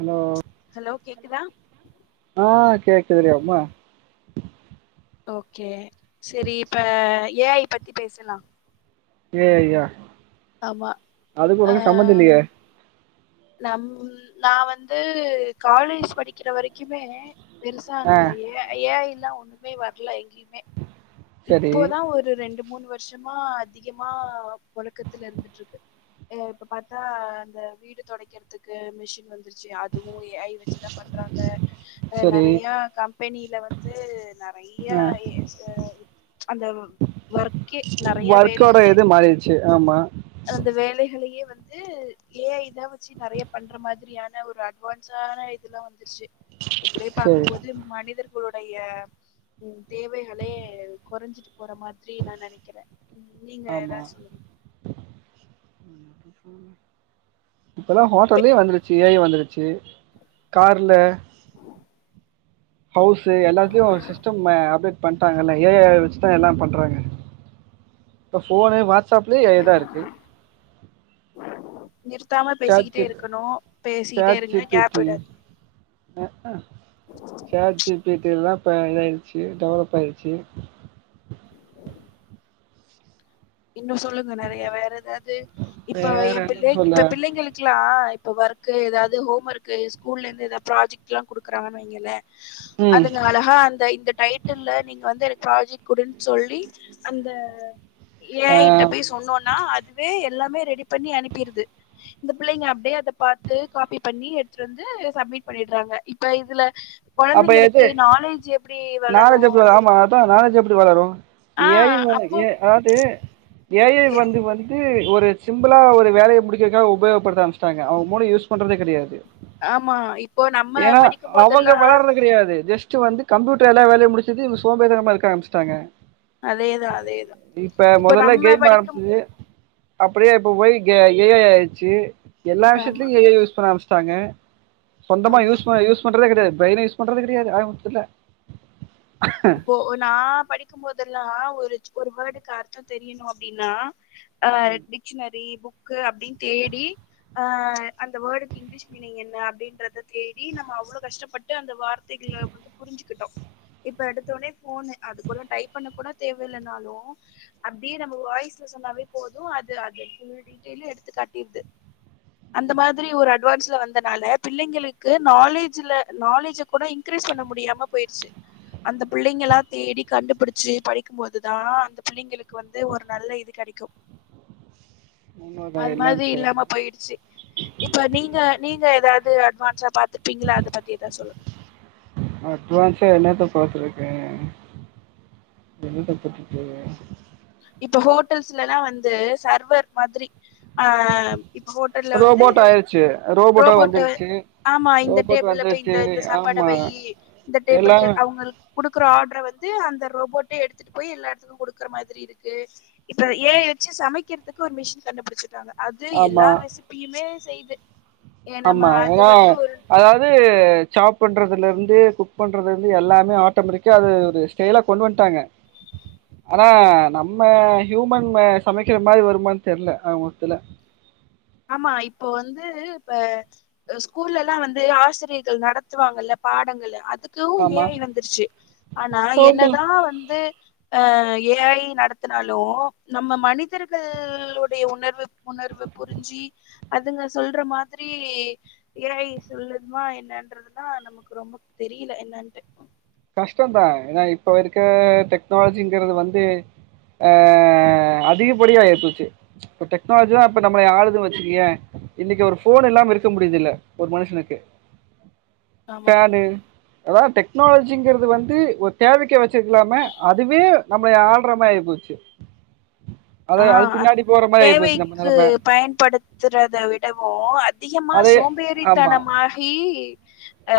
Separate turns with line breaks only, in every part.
Hello
hello கேக்குதா
ஆ கேக்குதுடி அம்மா
ஓகே செரி இப்ப ஏஐ பத்தி பேசலா
ஏஐயா
ஆமா
அதுக்கு
ஆ
உனக்கு சம்மந் இல்லையே
நம் நா வந்து காலேஜ் படிக்கிற வரைக்குமே பெருசா
ஆ
அந்த ஏ ஏஐல்லா ஒண்ணுமே வரல எங்கயு எ
சரி
இப்போதா ஒரு ரெண்டு மூணு வ ருஷமா அதிகமா புழக்கத்துல இருந்துட்டு இருக்கு ஏ இப்ப பாத்தா அந்த வீடு தொடைக்கிறதுக்கு மிஷின் வந்து ச்சு அதுவு ஏஐ வச்சுதா பண்றாங்க ஆ
சரி
நிறைய கம்பெனில வந்து நெறைய
ஆ
அந்த ஒர்க்கே நொறைய வேலைகளே
செ ஆமா
அந்த வேலைகளையே வந்து ஏஐதா வச்சு நறைய பண்ற மாதிரியான ஒரு அட்வான்ஸான இதுல்லா வந்துருச்சு இப்படியே
சரி
பாக்கும்போது மனிதர்களுடைய ம் தேவைகளே குறஞ்சிட்டு போற மாதிரி நா நினைக்கிறே
ஆமா இப்போல்லா ஹோட்டோல்லயே வந்துருச்சு ஏஐ வந்துருச்சு கார்ல ஹவுஸ்சு எல்லாத்துலையு சிஸ்டம் அப்டேட் பண்ட்டாங்கல்ல ஏஐ வொச்சுதா எல்லாம் பண்றாங்க இப்ப போனு வாட்ஸ்அப்லேயே ஏஐதா இருக்கு
நிறுத்தாம
சாட்
பேசிக்கிட்டே
ஜி
இருக்கணு பேசிட்டே
சாட் ஜி
இருங்க
பி
கேப்
டி
விடாதீங்
சாட் ஜிபீட்டி எல்லா பேடா இதாயிருச்சு டெவலப் ஆயிருச்சு
இன்னு சொல்லுங்க நெறைய வேற ஏதாவது இப்ப
வேற
என்
என்ன
பிள்ளை
சொல்ல
இப்ப பிள்ளைங்களுக் இருக்கலா இப்ப ஒர்க் எதாவது ஹோம் ஒர்க்கு ஸ்கூல்லந்து எதாவது ப்ராஜெக்ட் எல்லாம் குடுக்குறாங்கனு
ம்
அதுங்க அழகா அந்த இந்த டை டைடில்ல நீங்க வந்து எனக்கு ப்ராஜெக்ட் குடுன்னு சொல்லி அந்த
ஆ
ஏஐ கிட்ட போய் சொன்னோனா அதுவே எல்லாமே ரெடி பண்ணி அனுப்பிருது இந்த புள்ளைங்க அப்டே அத பாத்து காபி பண்ணி எடுத்துட்டு வந்து சப்மிட் பண்ணிட்றாங்க இப்ப இதுல
அப்ப எது
கொழந்தைங்களுக்கு நாலேஜ் எப்டி வளரு
அத்தா நாலேஜ் எப்டி வளரு
ஆ
ஏ ஐ
அப்போ
அதாவது ஏ ஐ வந்து வந்து ந்து ஒரு சிம்பிளா ஒரு வேலய முடிக்கிறதுக்காக உபயகப்படுத்த ஆரசமிச்ட்டாங்க அவங்க மூளைய யூஸ் பண்றதே கெடையாது
ஆமா இப்போ நம்ம படிக்கும்போதெல்லா
இப்ப கெடையாது ஜஸ்ட் வந்து கம்யூட்டர் எல்லா வேலய முடிச்சிது சோம்பேறிதனமா இருக்க ஆரம்மிச்சிட்டாங்க
அதேதா அதேதா
இப்ப மொதல்ல
நம்ம
கேம்
படிக்கும்
ஆரமிச்சிது அப்டியே இப்ப போய் ஏ ஐ ஆயிடுச்சு எல்லா
ஆமா
விஷயத்துலயு ஏ ஐ யூஸ் பண்ண ஆரமிச்சுட்டாங்க சொந்தமா
ஆமா
யூஸ் ப யூஸ் பண்றதே கெடையாது பிரைனே யூஸ் பண்றதே கெடையாது ஆக மொத்ததுல்ல
இப்போ நா படிக்கும்போதெல்லா ஒரு ஒரு வேர்டுக்கு அர்த்தம் தெரியணு அப்டின்னா அ டிக்ஷனரி புக்கு அப்டின் தேடி அ அந்த ஓடுக [unintelligible] அப்டின்றத தேடி நம்ம அவ்ளோ கஷ்டப்பட்டு அந்த வார்த்தைகள வந்து புரிஞ்சுகிட்டோ இப்ப எடுத்த ஒனே போனு அதுக்குள்ள டைப் பண்ண கூட தேவையில்லனாலு அப்டியே நம்ம வாய்ஸ்ல சொன்னாவே போது அது அது ஃபுல் டீட்டெயிலி எடுத்து காட்டிருது அந்த மாதிரி ஒரு அட்வான்ஸ்ல வந்தனால பிள்ளைங்களுக்கு நாலேஜ்ல நாலேஜ் கூட இன்க்ரீஸ் பண்ண முடியாம போயிருச்சு அந்த புள்ளைங்களா தேடி கண்டுபிடிச்சு படிக்கும்போதுதா அந்த புள்ளைங்களுக்கு வந்து ஒரு நல்ல இது கெடைக்கு
உண்மதா
அது
இல்லன்னு
மாரி
சொல்லல
இல்லாம போயிடுச்சு இப்ப நீங்க நீங்க எதாவ்து அட்வான்ஸா பாத்துர்ப்பீங்ள அத பத்தி எதா சொல்லுங்க
அட்வான்ஸா என்னத்த பாத்துருக்கே என்னத்த பாத்துருக்கே
இப்ப ஹோட்டல்ஸ்லல்லா வந்து சர்வர் மாதிரி ஆ இப்போ ஹோட்டல்ல வந்து
ரோபோட் ஆயிருச்சு ரோபோட்டா
ரோபோட்டு
வந்துருச்சு
ஆமா இந்த
ரோபோட்
டேபில்ல போயி
வந்துருச்சு
இந்த சாப்பாட
ஆமா
வெய்யி இந்த
எல்லா
டேபிள்க்கு எ அவ்ங்குள் குடுக்குற ஆட்ர வந்து அந்த ரோபோட்டே எடுத்துட்டு போயி எல்லா எடத்துக்கு குடுக்குற மாதிரி இருக்கு இப்ப ஏ ஐ வெச்சு சமைக்கிறதுக்கு ஒரு மிஷின் கண்டுப் புடிச்சட்டாங்க அது
ஆமா
எல்லா ரெசிப் பியுமே செய்து ஏ நம்ம
ஆமா
அது
ஏன்னா
வந்து ஒரு
அதாவது சாப் பண்ணறதுலருந்து குக் பண்ணுறதுலிர்ந்து எல்லாமே ஆட்டோமெட்டிக்கா அது ஒரு செயலா கொண்டு வந்ட்டாங்க ஆனா நம்ம ஹியூமன்க சமைக்கிற மாரி வருமான் தெரிஅல ஆகமொத்துல
ஆமா இப்போ வந்து இப்ப அ ஸ்கூலெல்லா வந்து ஆசிரியைகள் நடத்துவாங்கல்ல பாடங்களு அதுக் கு ஏ
ஆமா
ஐ வந்துருச்சு ஆனா
ஆமா
என்னதா வந்து ஆ ஏ ஐ நடத்துனாலு நம்ம மனிதர்கள் உடைய உணர்வு உணர்வுப் பு ரிஞ்சி அதுங்க சொல்ற மாதிரி ஏ ஐ சொல்லும்மா என்னன்றதுனா நமக்கு ரொம்ப தெரியில என்னன்ட்டு
கஷ்டம்பா ஏனா இப்ப இருக்க டெக்னாலஜிங்கறது வந்து ஆ அதிகப்படியா ஆயிப்போச்சு இப்ப டெக்னாலஜிதா இப்ப நம்மளய ஆளுதுன் வச்சிக்கியே இன்னிக்கு ஒரு ஃபோனு இல்லாம இருக்க முடிற்தில்ல ஒரு மனுஷனுக்கு
ஆமா
ஃபேனு அதாவ் டெக்னாலஜ் ஜிங்கிறது வந்து ஒரு தேவைக்கு வச்சிக்கலாமே அதுவே நம்மளய ஆள்ற மா ஆயி போச்சு
ஆ
மாரி ஆயிப்போச்சு நம்ம
தேவைக்கு
நெலம
பயன்படுத் த்துறத விடவு அ திகமா
அதே ஆமா
சோம்பேறித்தனமாகி அ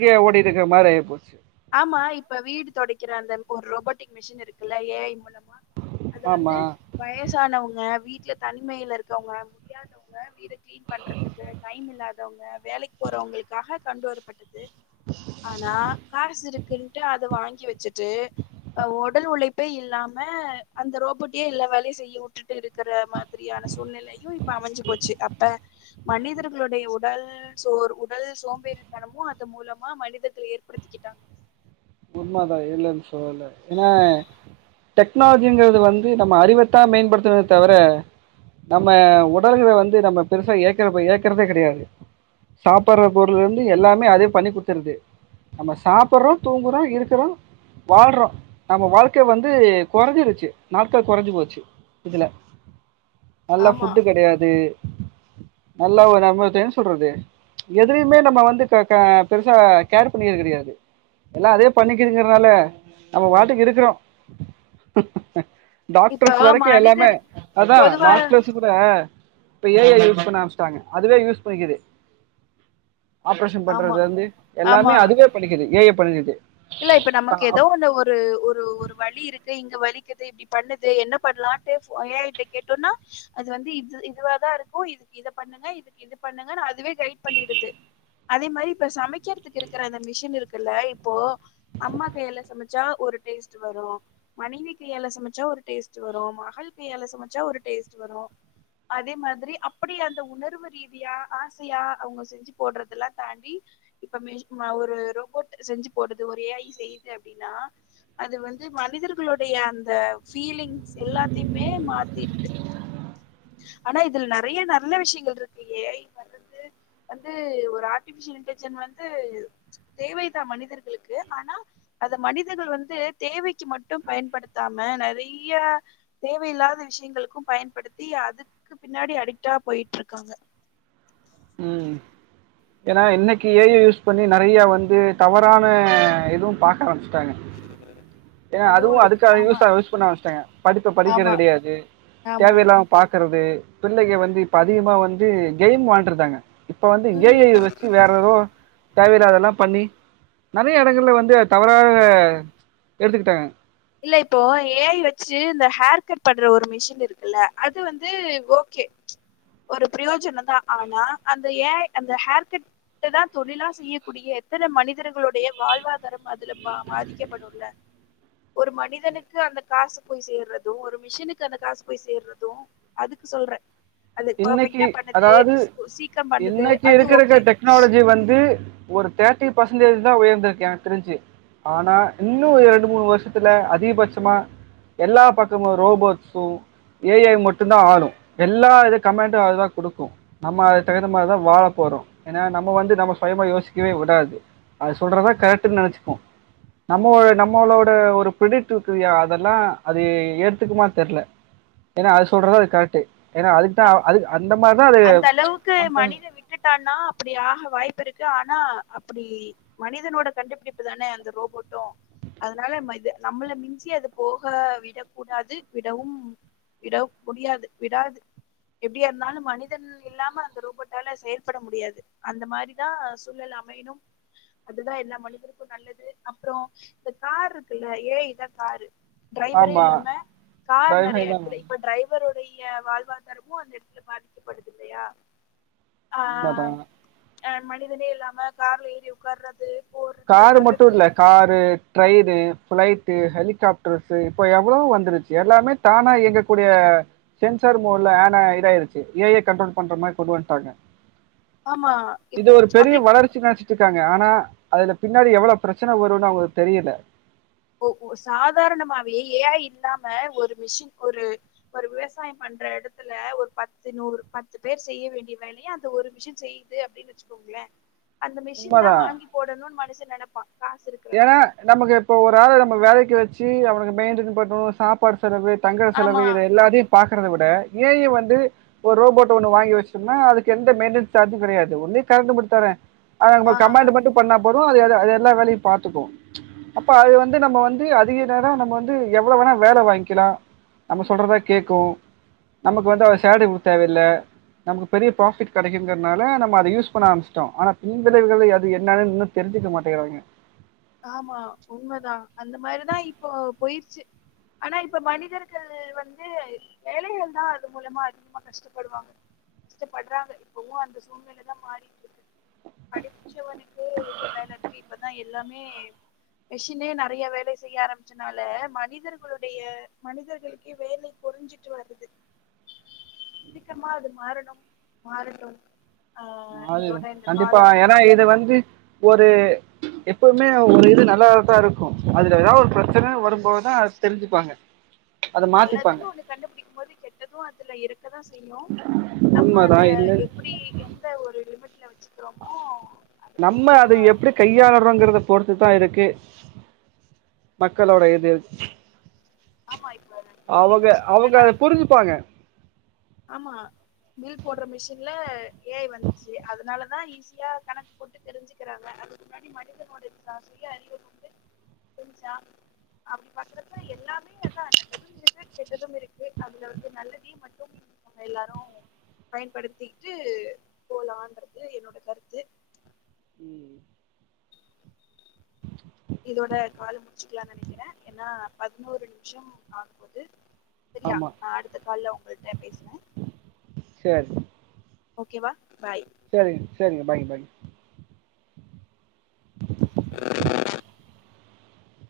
கியே ஓடிட்ருக்க மாரி ஆயிபோச்சு
ஆமா இப்ப வீடு தொடைக்கிற அந்த ஒரு ரோபோட்டிக் மிஷின் இருக்குல்ல ஏ ஐ மூலமா அது
ஆமா
வந்து வயசானவங்க வீட்ல தனிமைல இருக்கவங்க முடியாதவங்க வீடு க்ளீன் பண்றதுக்கு டைம் இல்லாதவங்க வேலைக் போறவங்களுக்காக கண்டு வரப்பட்டது ஆனா காசு இருக்குன்ட்டு அத வாங்கி வெச்சுட்டு அ உடல் உழைப்பே இல்லாம அந்த ரோபோட்யே எல்லா வேலயு செய்ய வுட்டுட்டு இருக்கிற மா திரியான சூழ்நிலையு இப்ப அமஞ்சு போச்சு அப்ப மனிதர்களுடைய உடல் சோர் உடல் சோம்பேறி தனமு அது மூலமா மனிதர்கள் ஏற்படுத்திக்கிட்டாங்க
உண்மதா இல்லன் சொல்லல ஏனா டெக்னாலஜிங்கிறது வந்து நம்ம அறிவ‌த்தா மேம்படுத்துமே தவிர நம்ம உடல்கில வந்து நம்ம பெருசா இயக்கிற இயக்கறதே கெடயாது சாப்புற பொருளலிருந்து எல்லாமே அதே பண்ணி குத்துறுது நம்ம சாப்புற்றோ தூங்குறோ இருக்குறோ வாழ்றோ நம்ம வாழ்க்க வந்து கொறஞ்சிருச்சு நாட்கள் கொறஞ்சு போச்சு இதுல நல்ல
ஆமா
ஃபுட்டு் கெடையாது நல்லா ஒரு நம்மத்த என்ன சொல்றது எதுலையுமே நம்ம வந்து கே க பெருசா கேர் பண்ணியது கெடையாது எல்லா அதே பண்ணிக்கிதுங்றனால நம்ம வாட்டுக்கு இருக்குறோ
இப்ப
டாக்டர்ஸ் வரைக்கு எல்லாமே
மனிதர்
அதா
பொதுவா
லாக்லஸ் ‌டீ கூட இப்ப ஏ‌ ஐ யூஸ் பண்ண ஆரம்ச்சிட்டாங்க அதுவே யூஸ் பண்ணிகுது ஆப்ரேஷன் பண்றது
ஆமா
வந்து எல்லாமே
ஆமா
அதுவே பண்ணிக்கிது ஏ ஐ பண்ணிக்கிது
இல்ல இப்ப நமக்கு ஏதோ ஒன்னு ஒரு ஒரு ஒரு ஒரு வழி இருக்கு இங்க வலிக்குது இப்டி பண்ணுது என்ன பண்லான்ட்டு ஏ‌ ஐ கிட்ட கேட்டோனா அது வந்து இது இதுவாதா இருக்கு இதுக்கு இத பண்ணுங்க இதுக்கு இது பண்ணுங்க அதுவே கைட் பண்ணக் பண்ணிடுது அதே மாரி இப்ப சமைக்கிறதுக்கு இருக்கற அந்த மிஷின் இருக்குல்ல இப்போ அம்மா கைல சமச்சா ஒரு டேஸ்ட் வரு மனைவி கையால சமச்சா ஒரு டேஸ்ட் வரு மகள் கையால சமச்சா ஒரு டேஸ்ட் வரு அதே மாதிரி அப்டி அந்த உணர்வு ரீதியா ஆசையா அவுங்க செஞ் போட்றதெல்லா தாண்டி இப்ப மே ம ஒரு ரோபோட் செஞ்சி போடுது ஒரு ஏ ஐ செய்யுது அப்டின்னா அது வந்து மனிதர்களுடைய அந்த ஃபீலிங்ஸ் எல்லாத்தையுமே மாத்திருது ஆனா இதுல நெறைய நல்ல விஷ்யங்கள் இருக்கு ஏ ஐ ல வந்து வந்து ஒரு ஆர்ட்டிபிஷியல் இன்டஜென் வந்து தேவைதா மனிதர்களுக்கு ஆனா அத மனிதர்கள் வந்து தேவைக்கு மட்டு பயன்படுத்தாம நெறைய தேவையில்லாத விஷ்யங்களுக்கு பயன்படுத்தி அதுக்கு பின்னாடி அடிக்டா போய்ட்ருக்காங்க
ம் ஏனா இன்னைக்கு ஏ ஐ யூஸ் பண்ணி நெறையா வந்து தவறான எதுவு பாக்க ஆரம்பிச்ட்டாங்க ஏங்க அதுவு
இருக்கு
அதுக்காக
ஆமா
யூஸ் ஆவு யூஸ் பண்ண ஆரம்ச்ட்டாங்க படிப்ப படிக்கிறது
ஆமா
கெடையாது
ஆமா
தேவையில்லாம் பாக்கறது பிள்ளைக வந்து இப்போ அதிகமாக வந்து கேம் வான்டரு தாங்க இப்ப வந்து ஏ
ம்
ஐ வச்சு வேற ஏதோ தேவையில்லாதெல்லா பண்ணி நெறைய எடங்கள்ல வந்து தவறாக எடுத்துக்கிட்டாங்க
இல்ல இப்போ ஏ ஐ வச்சி இந்த ஹேர் கட் பண்ற ஒரு மிஷின் இருக்குல்ல அது வந்து ஓகே ஒரு பிரியோஜன தா ஆனா அந்த ஏ ஐ அந்த ஹேர் கட் ட தா தொழிலா செய்யக்கூடிய எத்தன மனிதர்களுடைய வாழ்வாதாரம் அதுல பா பாதிக்கப்படு இல்ல ஒரு மனிதனுக்கு அந்த காசு போய் சேர்றது ஒரு மிஷினுக்கு அந்த காசு போய் சேர்றது அதுக்கு சொல்றே அது
இன்னைக்கு
பர்ஃபெக்ட்டா பண்ணுது
அதாவது
சீ- சீக்கிரம் பண்ணுது
இன்னைக்கு
அது
இருக்கறக்க
ஓகே
டெக்னாலஜி வந்து ஒரு தேட்டி பர்சன்டேஜ் தா உயர்ந்திருக்கு எனக் தெரிஞ்சி ஆனா இன்னு ரெண்டு மூணு வருஷத்துல அதிகபட்சமா எல்லா பக்கமு ரோபோட்ஸு ஏ ஐ மட்டு தா ஆளு எல்லா எடத் கமெண்ட் அதுதா குடுக்கு நம்ம அது தகுந்த மாரிதா வாழ போறோ ஏனா நம்ம வந்து நம்ம சுயமா யோசிக்கவே வுடாது அது சொல்றதா கரெட்ன் நெனச்சிக்கு நம்ம நம்மளோட ஒரு பிரெடிட் இருக்குால்யா அதெல்லா அது ஏத்துக்குமா தெர்ல ஏனா அது சொல்றதா அது கரெக்ட்டு ஏனா அதுக்கு த அதுக் அந்த மாரி தா அது
அந்த அளவுக்கு மனித விட்டுட்டான்னா அப்டி ஆக வாய்ப்பு இருக்கு ஆனா அப்படி மனிதனோட கண்டுபிடிப்பு தானே அந்த ரோபோட்டு அதனால மது நம்மள மிஞ்சி அது போக விடக் கூடாது விடவும் விட முடியாது விடாது எப்டியா இருந்தாலு ‌மனி தன் இல்லாம அந்த ரோபோட்டால செயல்பட முடியாது அந்த மாரிதா சூழல் அமையணும் அதுதா எல்லா மனிதருக்கு நல்லது அப்புறோ இந்த கார் இருக்குல்ல ஏ ஐ தா காரு டிரைவரே
ஆமா.
இல்லாம கார்
டிரைவை
நறைய
தா
எடத்துலே இப்ப ட்ரைவருடைய வாழ்வாதாரமு அந்த எடத்துல பாதிக்கப்படுது இல்லையா ஆ ஆ
உண்மதா
ஆ அ மனிதனே இல்லாம கார்ல ஏறி உக்கார்றது
கார் மட்டு இல்ல காரு ட்ரெயினு ஃப்ளைட்டு ஹெலிகாப்டர்ஸு இப்போ எவ்வளோ வந்துருச்சு எல்லாமே தானா இயங்க கூடிய சென்சர் மூ இல்ல அனா இதாயிருச்சு ஏ ஐ கண்ட்ரோல் பண்ற மாரி கொண்டு வந்ட்டாங்க
ஆமா
இது ஒரு பெரிய
அப்டி
வளர்ச்சி நனைச்சிட்ருக்காங்க ஆனா அதுல பின்னாடி எவ்வளோ பிரச்சன வருனு அவங்களுக்கு தெரியல
ஓ ஓ சாதாரணமாவே ஏ ஐ இல்லாம ஒரு மிஷின் ஒரு ஒரு விவசாயம் பண்ற எடத்துல ஒரு பத்து நூறு பத்து பேர் செய்ய வேண்டிய வேலைய அந்த ஒரு மிஷன் செய் து அப்டின் வச்சுக்கோங்கள அந்த மிஷின் தா
உண்மதா
வாங்கி போடணுன் மனுஷு நெனப்பா காசு இருக்கிறவ
ஏனா நமக்கு இப்ப ஒரு ஆள நம்ம வேலைக்கு வச்சு அவனுக்கு மெயின்டென் பண்ணு சாப் பாடு செலவு தங்குற செலவு
ஆமா
இத எல்லாத்தையு பாக்கறத விட ஏ ஐ வந்து ஒ ரோபோட் ஒன்னு வாங்கி வச்சுடோம்னா அதுக்கு எந்த மெயின்டென்ஸ் சார்ஜு கெடையாது ஒன்லி கரண்ட் மட்டு தான அ நம்ம
ஆ
கமண்டு மட்டு பண்ணா போதோ அது அது அது எல்லா வேலையு பாத்துக்கூ அப்ப அது வந்து நம்ம வந்து அதிக நேரோ நம்ம வந்து எவ்வளோ வேணா வேல வாங்கிக்கலா நம்ம சொல்றதா கேக்கு நமக்கு வந்து அவ செல்ரி குடு தேவையில்ல நமக்கு பெரிய ப்ராஃபிட் கெடைக்குங்கறனால நம்ம அத யூஸ் பண்ண ஆரமிச்சிட்டோ ஆனா பின்விளைவுகளு அது என்னனு இன்னு தெரிஞ்சுக்க மாட்டேங்கிறாங்க
ஆமா உண்மதா அந்த மாரிதா இப்போ போயிருச்சு ஆனா இப்ப மனிதர்களு வந்து வேலைகள் தா அது மூலமா அதிகமா கஷ்டப்படுவாங்க இஷ்ட பட்றாங்க இப்பவு அந்த சூழ்நில தா மாறிட்டுருக்கு படிச்சவனு க்கு எங்க வேல இருக்கு இப்பதா எல்லாமே மிஷினே நெறைய வேலை செய்ய ஆரம்பிச்சனால மனிதர்களுடைய மனிதர்களுக்கு வேலை பொரிஞ்சிட்டு வருது சீக்கரமா அது மாறணும் மாறட்டும் ஆ இதோட
மாறிரும்
இந்த கால
கண்டிப்பா
வந்து
ஏனா இது வந்து ஒரு எப்பவுமே ஒரு இது நல்லாதாத்தா இருக்கு அதுல ஏதா ஒரு பிரச்சன வரும்போதுதா அது தெரிஞ்சுப்பாங்க [inaudible] மாத்திப்பாங்க
நல்லதுனு ஒண்ணு கண்டுபிடிக்கும் போது கெட்டதூ அதுல இரு க்கதா செய்யு நம்ம
உண்மதா
அத
இல்ல
எப்பிடி எந்த ஒரு லிமிட்ல வச்சு க்றோமோ அது பொறுத்து தா இரு
கையாளறோங்கிறத பொறுத்து தா இருக்கு மக்களோட இது
ஆமா இப்ப அந்த டிரில்லிங் மிஷின் இல்லனா
ப்பாங்க
ஆமா பில் போட்ற மிஷின்ல ஏ ஐ வந்துச்சு அதனால தா ஈஸியா கணக்கு போட்டு தெரிஞ்சுக்கிறாங்க அதுக்கு முன்னாடி மனிதனோட இதுதா சுய அறிவு வந்து தெரிஞ்சா அப்டி பாக்குறப்ப எல்லாமே அதா நல்லதும் இருக்கு கெட்டதும் இருக்கு அதுல வந்து நல்லதியு மட் எல்லாரு பயன்படுத்திகிட்டு போலான்றது என்னோட கருத்து
ம்
இதோட கால் முடிச்சுக்கலான்னு நெனைக்கிறே ஏன்னா பதினோரு நிமிஷோ ஆகப்போது செரியா
ஆமா
நா அடுத்த கால்ல உங்கள்ட பேசுனு
சேரி
ஓகே வா பாய்
செரிங்க செரிங்க பாய்ங்க பாய்ங்க
[unintelligible]